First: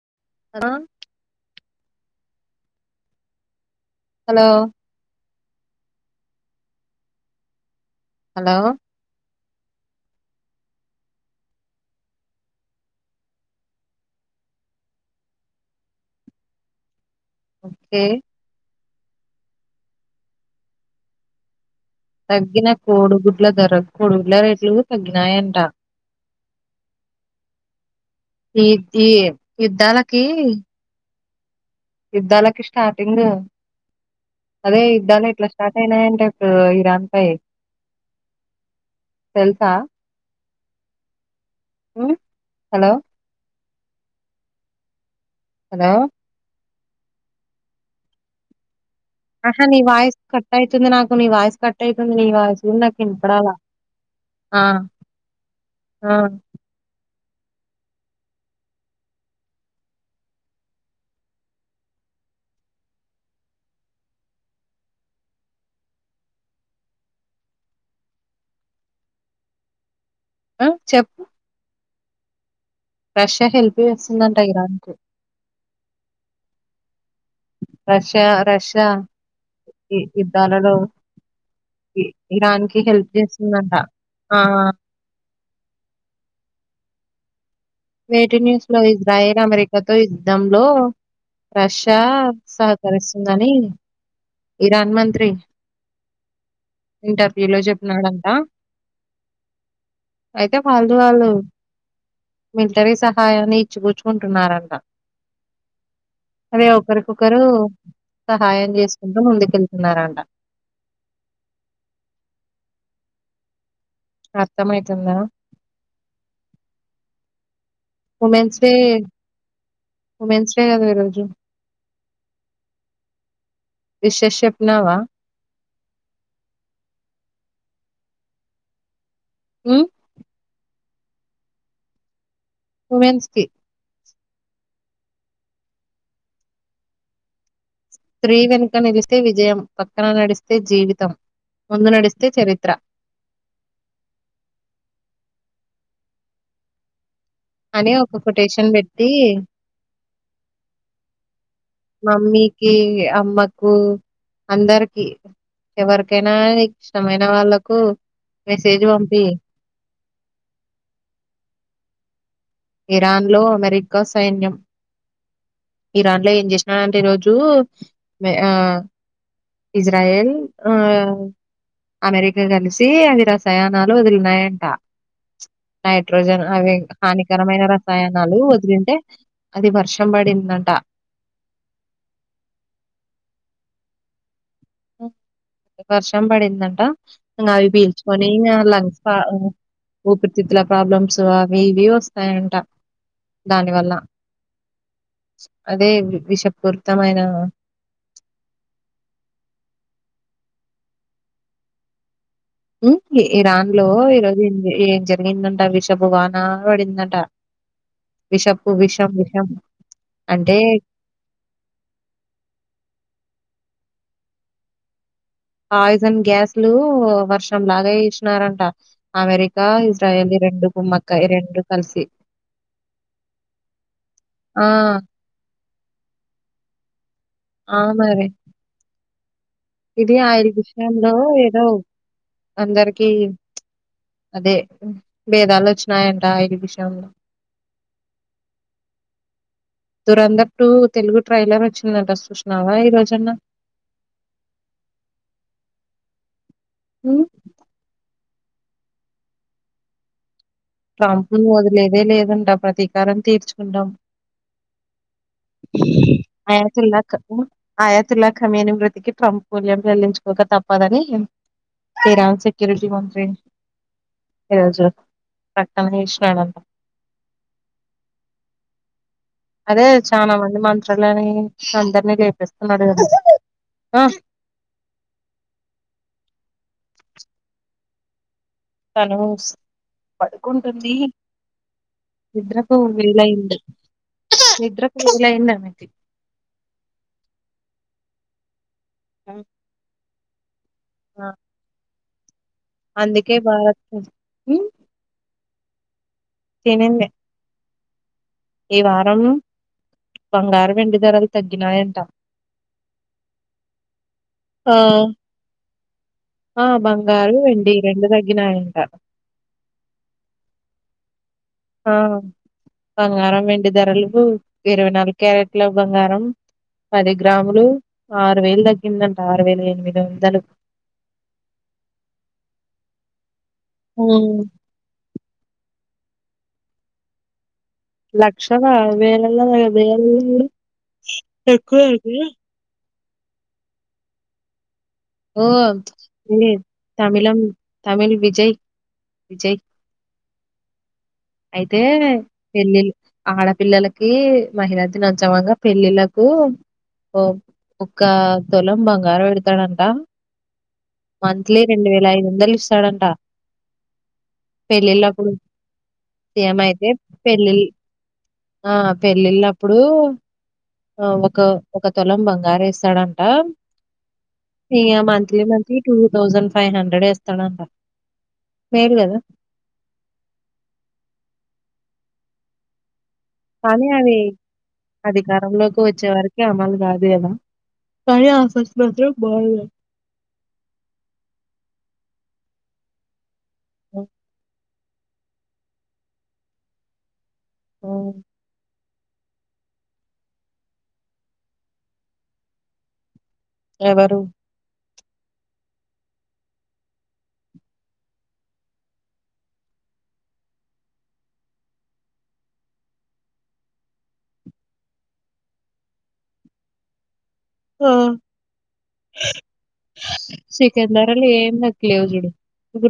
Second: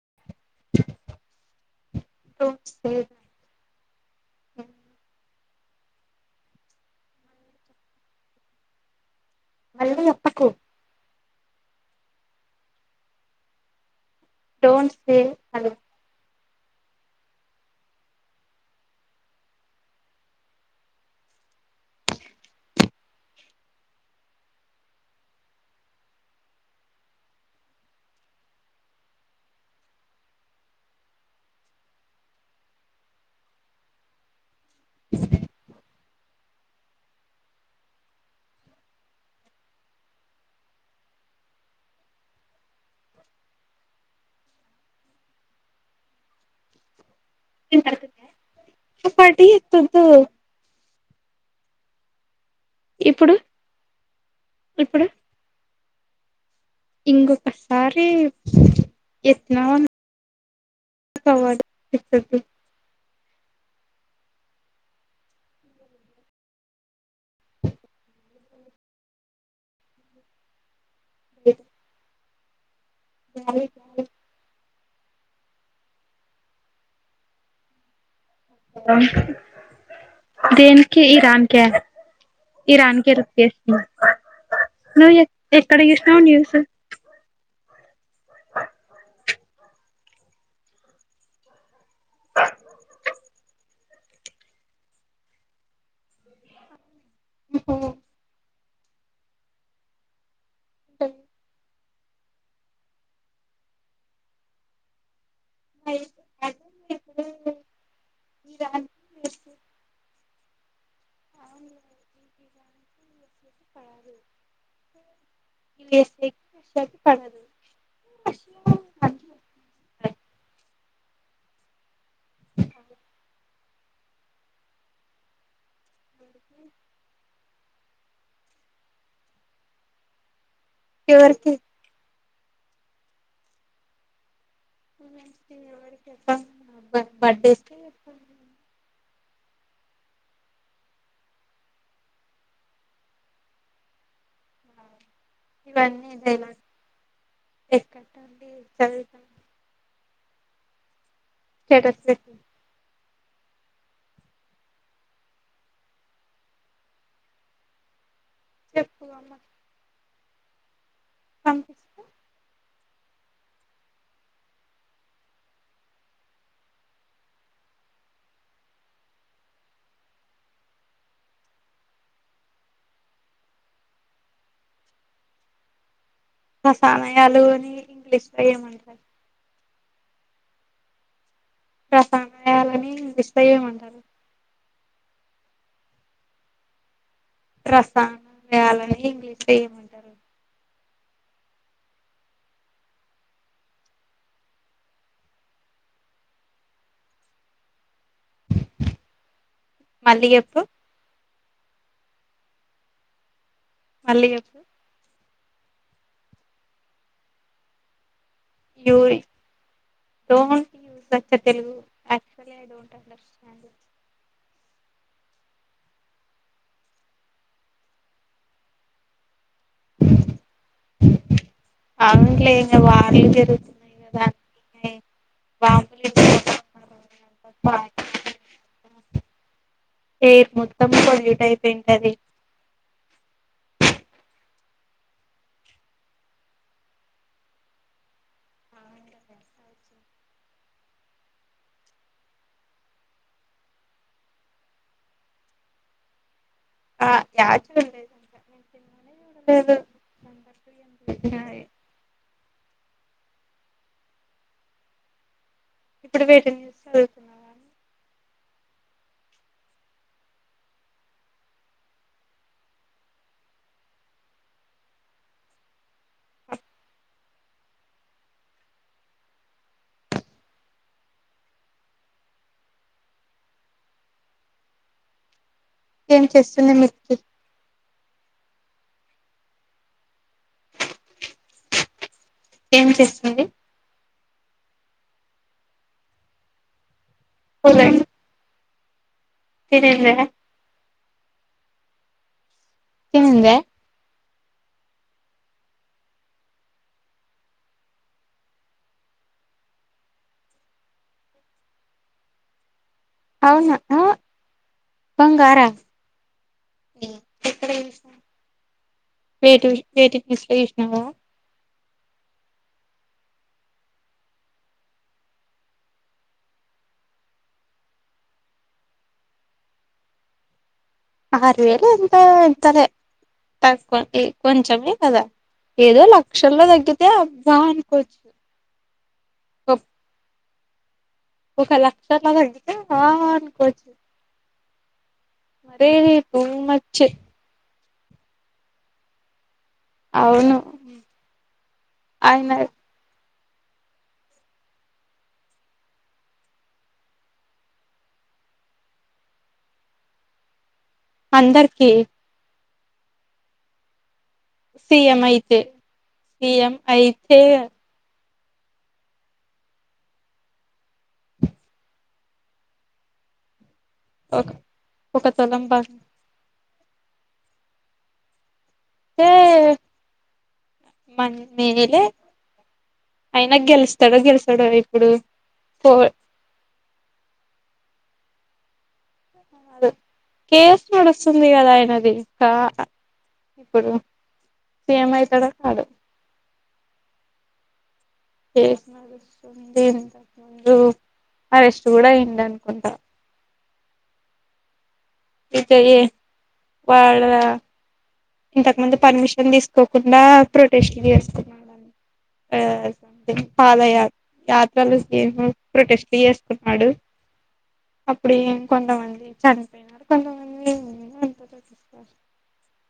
[unintelligible] [unintelligible] Hello hello మళ్ళీ ఒత్తకు don't say hello okay తగ్గిన కోడుగుడ్ల ధర కోడుగుడ్ల రేట్లు తగ్గినాయంట ఈ ఈ యుద్ధాలకి యుద్ధాలకి స్టార్టింగ్ అదే యుద్ధాలు ఏట్లా స్టార్ట్ అయినాయింటే ఇప్పుడు ఇరాన్ పై తెలుసా మ్ హలో హలో ఏం క [unintelligible] ఆహా నీ వాయిస్ కట్ ఐతుంది నా [unintelligible] నీ వాయిస్ కట్ ఐతుంది నీ వాయిస్ ఇందాక ఇప్పుడు ఇనపడాల ఆ ఇప్పుడు ఆ ఇంకొకసారి ఎత్నావ [unintelligible] ఆ చప్ ఓ రష్యా హెల్ప్ చేస్తుందంట ఇరాన్ కు బస్ యుద్ధాలలో దేనికి ఇరాన్ కా ఇరాన్ కి హెల్ప్ చేస్తుందా ఆ నువ్ ఎక్కడ చూసినావ్ న్యూస్ వే టూ న్యూస్ లో ఇజ్రాయల్ అమెరికాతో యుద్ధంలో రష్యా సహకరిస్తుందని ఇరాన్ మంత్రి ఇంటర్వ్యూ లో చెప్నాడంట అయితే ఫాల్దు వాళ్ళు మిలిటరీ సహాయాన్ని ఇచ్చి పూచ్చుకుంటున్నారంట అదే ఒకరికొకరు సహాయం ఇరాన్ చేసు [unintelligible] ముందుకెళ్తున్నారు అం [unintelligible] అ పడదు, అర్థమైతుందా యుఎస్ఏకి రష్యాకి పడదు ఉమెన్స్ డే ఉమెన్స్ డే కాదు [unintelligible] [unintelligible] అ విషేస్ చెప్నావా మ్మ్ ఎవరికి ఉమెన్స్ కి ప్ప [unintelligible] బడ్డే నేన్ చెప్తా తి విజయం పక్కన నడిస్తే జీవితం ముందు నడిస్తే చరిత్ర ఇవన్నీ ఇదెలా అని ఒక కొటేషన్ పెట్టి స్టేటస్ పెట్టు మమ్మీకి అమ్మకు అందరికి ఎవరికైనా ఇష్టమైన వాళ్ళకు మెసేజ్ చెప్పు పంపి పంప్ ఇరాన్ లో అమెరికా సైన్యం ఇరాన్ లో ఏం చేసినడంటే ఈరోజు ఇజ్రాయల్ ఆ అమెరికా కలిసి అవి రసయానాలు వదిలినాయంట నైట్ నైట్రోజన్ అవే హాని రసాయనాలు ఘరమైన అని ఇంగ్లీష్ రసాయనాలు లో వదిలింటే ఏమంటారు అది వర్షం పడిందంట రసయాలని విషయం అంటారు వర్షం పడిందంట ఇంగ అవి పీల్చుకొని ఇంగ రసాయనాలని లంగ్స్ బ ఇంగ్లీష్ లో ఏమంటారు ఊపిరితిత్తుల ప్రాబ్లమ్స్ సో అవి ఇవి వస్తాయంట దాని వల్ల అదే విషపూరితమైన మళ్ళీ జెప్పు హ్మ్ లే ఇరాన్ లో ఈ మళ్ళీ రోజు చెప్పు ఏం జేప్ ఏందట విషపు వానా పడిందట క్యూరీ అంటే don't use [inaudible] Telugu actually I don't understand poison గ్యాస్లు వర్షం లాగ ఇష్నానారంట అమెరి కా ఇజ్రాయల్ ది రెండు గుుమ్మక్కయి రెండు కలిసి అవునులే ఇంగ వార్లు ఆ బాంబులు [inaudible] ఆ మరి ఇది ఎయిర్ ఆయిల్ మొత్తం విషయంలో పొల్యూట్ ఏదో అయిపోయింటది అందరికీ అదే భేదాలోచ్చినయంట [inaudible] విషయంలో దూరందర్ టూ తెలుగు ట్రైలర్ వచ్చిందంట సూస్నావా ఈ రోజన్నా ఆ హ్మ్ యాచ [inaudible] [inaudible] ట్రంప్ ను వదిలేదే లేదన్ ట ప్రతీకారం తీర్చుకుంటాం ఇప్పుడు [unintelligible] వేటి న్యూస్ చదువుతున్నావా తిలాఖమ్యూని మృతికి ట్రంప్ మూల్యం చెల్లించుకోక తప్పదని తీరాన్ సెక్యూరిటీ మంత్రి ఈరోజు ప్రకటన చేషు పోయాడంట అదే చాలా మంది మంత్రులని అందరినీ చేపిస్తున్నాడు కద ఆ ఏం చేస్తుంది మిచెల్ తను పడుకుంటుంది ఇద్ద్రకు ఏం వెల చేస్తుంది ఉంది లా ఎంతమ పోద తినిందా ఆ అందుకే తినిందా బాగాచ్చ హ తినింది ఈ వారం బంగారు, వెండి ధరలు తగ్గినాయంట. అవునా అక్క ఆ బంగారా ఆ! బంగారు, వెండి తగ్గినాయంట. ఎక్కడసినటిటిస్ చసినావా ఆ! బంగారం, వెండి ధరలకు ఇరవై నాలుగు క్యారెట్ల బంగారం పది గ్రాములు ఆరు వేలు తగ్గిందంట. ఆరు వేల ఎనిమిది వంద ఆరు వేల ఎంత ఇంతర తక్కువ ఏ హ్మ్. కొంచమె కదా ఏదో లక్షల్లో తగ్గితే అనుకోవచ్చు లక్షల వేళల్లో వేళ్ళు ఒక లక్ష అన్న తగ్గితే ఆ నుకోవచ్చు ఓ ఏ మచ్ తమిళం తమిళ్ విజయ్ విజయ్ అవును అయితే ఆయన పెళ్లిళ్లకి ఆడపిల్లలకి మహిళ దినోత్సవంగ పెళ్ళిళ్ళలకు ఒక్క తొలం బంగారం పెడతాడంట. మంత్లీ రెండు అందరికి వేల ఐదు వందలు ఇ ఇస్తడంట సిఎం ఐతే సిఎం అయితే ఆ పెళ్లిళ్లప్పుడు ఆ ఒక ఒక తులం బంగారు ఇస్తాడు అంట. ఒక ఈ ఒక మంత్లీ తులం మంత్లీ ఇక టు పంచితే తౌసండ్ ఫైవ్ హండ్రెడ్ వేస్తాడంట మేలు కదా హే మన మేలే అయినా కానీ అవి గెలుస్తాడో గెలుస్తాడో ఇప్పుడు అధికారంలోకి పో వచ్చే వరకు అమలు కాదు కదా. కనీ ఆఫర్స్ మాత్రం బాగున్నాయి కేసు నడుస్తుంది కదా ఆయనది. ఆ ఇప్పుడు సీఎం అయితాడో, కాడో ఆ [inaudible] ఇంతకు ముందు అరెస్ట్ కూడా అయ్యింది అనుకుంటారు ఎవరు అయితే ఏ వాళ్ళ ఇంతకు ముందు పర్మిషన్ తీసుకోకుండా ప్రొటెస్ట్ చేస్తున్నాడు అంట ఆ సమ్థింగ్ పాద యాత్రలు ఏనో ప్రొటెస్ట్ చేస్తున్నాడు ఆ అప్పుడు ఇక కొంతమంది చనిపోయినారు కొంతమంది చికెన్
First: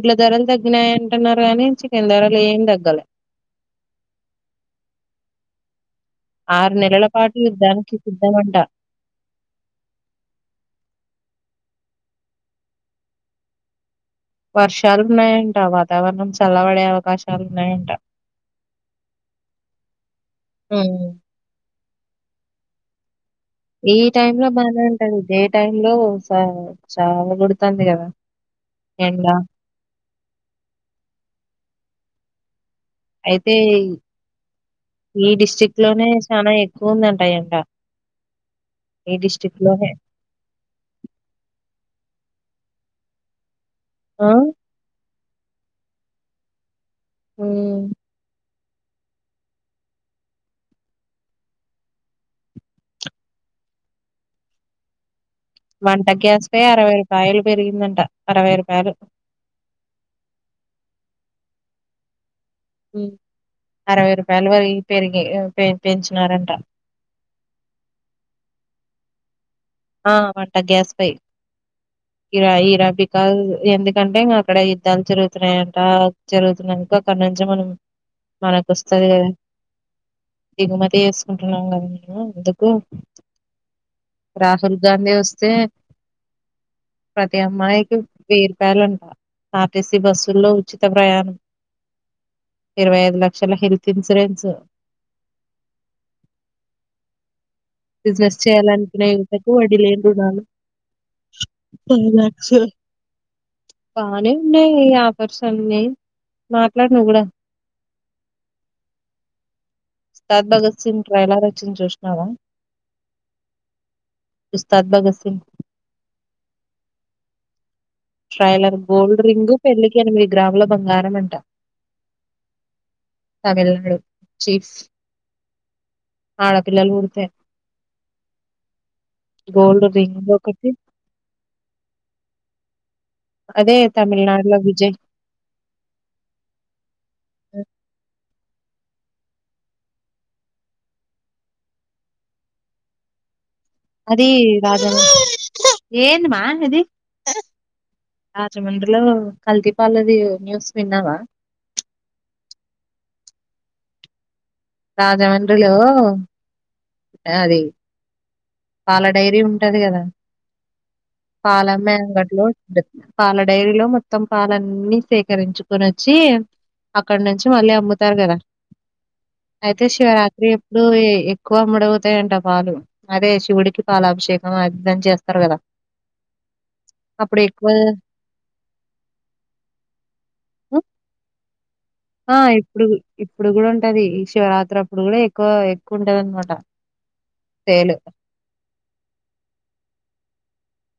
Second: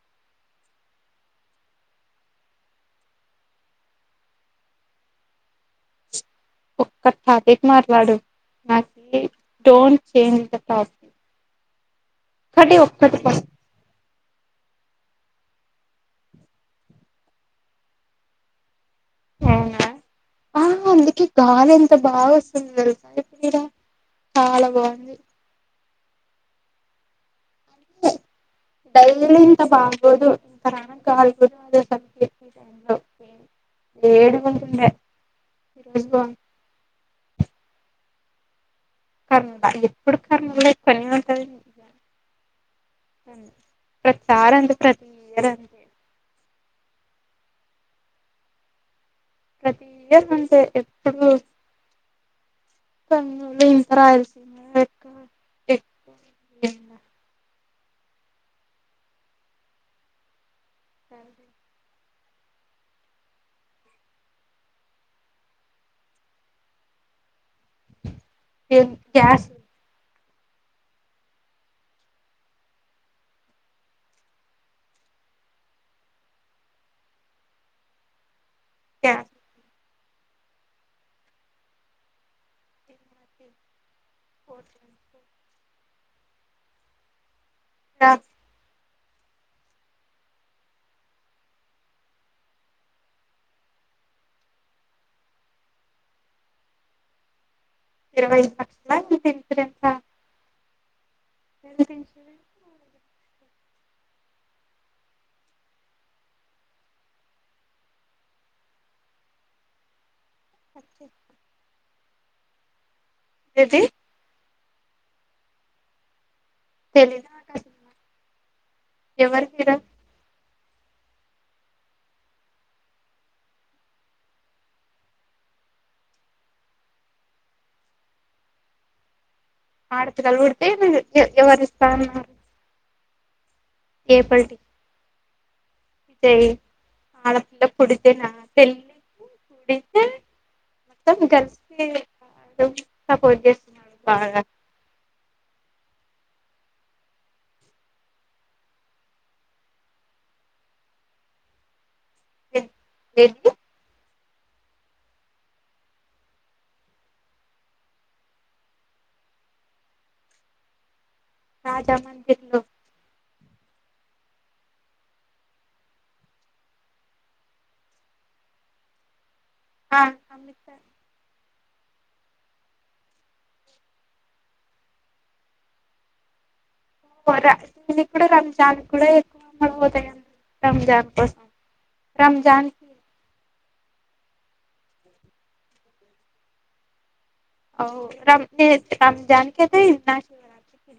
ఇట్ల ధరలు తగ్గినాయింటున్నారు కానీ చికెన్ ధరలు ఏం తగ్గలే ఆరు ఒక్క నెలల పాటు టాపిక్ యుద్ధానికి మాట్లాడు సిద్ధమంట నాకి డోంట్ చేంజ్ ద టాపిక్ ఒక్కటే ఒక్కటి కోశాన్ వర్షాలు ఉన్నాయంట వాతావరణం చల్లబడే అవకాశాలు ఉన్నాయంట అవునా ఆ హ్మ్. అందుకే గాలులు ఎంత బాగా వస్తున్నాయో తెలుసా ఇప్పుడు ఈడ ఈ టైంలో చాలా బాగానే బాగుంది ఉంటాది డే టైం లో సా చావ కొడుతుంది డైలీ ఇంత బాగోదు ఇక్కడ గాలి కూడా ఆడదు [inaudible] అయితే మీ డిస్ట్రిక్ ఈరోజు లోనే బాగుంది చాలా ఎక్కువ ఉంది అను ఎండ ఈ కర్నూలు డిస్ట్రిక్ట్‌లోనే. ఎప్పుడు కర్నూలు పని ఉంటది హు ఆ! ప్రతిసారి అంతే ప్ర [inaudible] ఊ ప్రతి ఇయర్ అంతే ఎప్పుడు కర్నూలు రాయలసీమ ఎక్కువ వంట గ్యాస్ పై అరవై రూపాయలు పెరిగిందంట అరవై రుపాయలు సరే ఉ అరవై రూపాయలు వర పెరిగి పెంచినారంట ఏ క్యాసు ఆ అమంట గ్యాస్ పై ఇరా ఇ రబిక ఎందుకంటే ఇంకా అక్కడ యుద్ధాలు జరుగుతున్నాయంట జరుగుతున్నాకా అక్కడ నుంచి మనం మనకోస్తుంది కద గ్యాస్ దిగుమతి వేసుకుంటున్నాం కదా నేను ఎందుకు రాహుల్ గాంధీ వస్తే ఈ అమ్మాయికి వేయిరుపాయలు ఆర్టీసీ బస్సుల్లో ఉచిత ప్రయాణం ఇరవై ఐదు లక్షల హెల్త్ ఇన్సూరెన్స్ బిజినెస్ ఇరవై ఐదు లక్షల చేయాలనుకునే హెల్త్ యువతకు వడ్డి ఇన్సూరెన్స్ లేని రుణాలు హెల్త్ ఇన్సూరెన్స్ [inaudible] బానే ఉన్నాయి ఆఫర్స్ అన్ని మాట్లాడు నువ్వు కూడా ఉస్తాద్ భగత్ సింగ్ ట్రైలర్ వచ్చింది చూసినావ నావ ఏది ఉస్తాద్ భగత్ సింగ్ లేదా ఆకాశ ఉన్నా ట్రైలర్ గోల్డ్ రింగు పెళ్లికి ఎనిమిది గ్రాముల బంగారం అంట తమిళనాడు చీఫ్ ఆడపిల్లలు పుడితే గోల్డ్ రింగ్ ఆడపిల్లలు పుడితే ఒకటి మీరు ఎ ఎవరిస్తాన్నారు. అదే తమిళనాడులో ఏప్రిల్టీ విజయ్ ఎప్ ఆడపిల్ల పుడితెనా తెళ్లికి కుడితే మొత్తం కలిసి సపోర్ట్ చేస్తము. అది రాజా ఏంది మా ఇది ఆ రాజమండ్రిలో కల్తీపాలది న్యూస్ విన్నావా. ఎప్పు ఏమీటి రాజమండ్రిలో ఆది పాల డైరీ ఉంటది కదా పాలమ్మే రాజా అంగట్లో మందిర్లో పాల డైరీలో మొత్తం పాలన్నీ సేకరించుకొని వచ్చి అక్కడ నుంచి మళ్ళీ అమ్ముతారు కదా అయితే ఆ శివరాత్రి అమిత్ ఎప్పుడు ఏక్ ఎక్కువ ముడుగుతాయంట పాాలు అదే ఇష్ శివుడికి పాలాభిషేకం అది ఇది అని చేస్తరు కదా అప్పుడు పొర ఎక్కువ నువ్వు ఇప్పుడు రంజాన్ కూడ ఎక్కువ పోతం రంజాన్ కోసం ఆ రంజాన్ కి ఇప్పుడిది ఇప్పుడు కూడా ఉం టది శివరాత్రి అప్పుడు కూడా ఎక్కువ ఎక్కువ ఉంటది అనమాట అవ్ రం రంజాన్ కేతే పోవచ్చు.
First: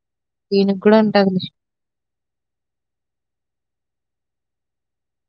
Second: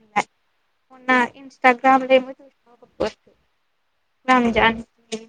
దీనికి గూడా మొన్న ఉంటది. ఇన్స్టగ్రామ్లో ఏమో చూసినా ఒక పోస్ట్ రంజాన్ కు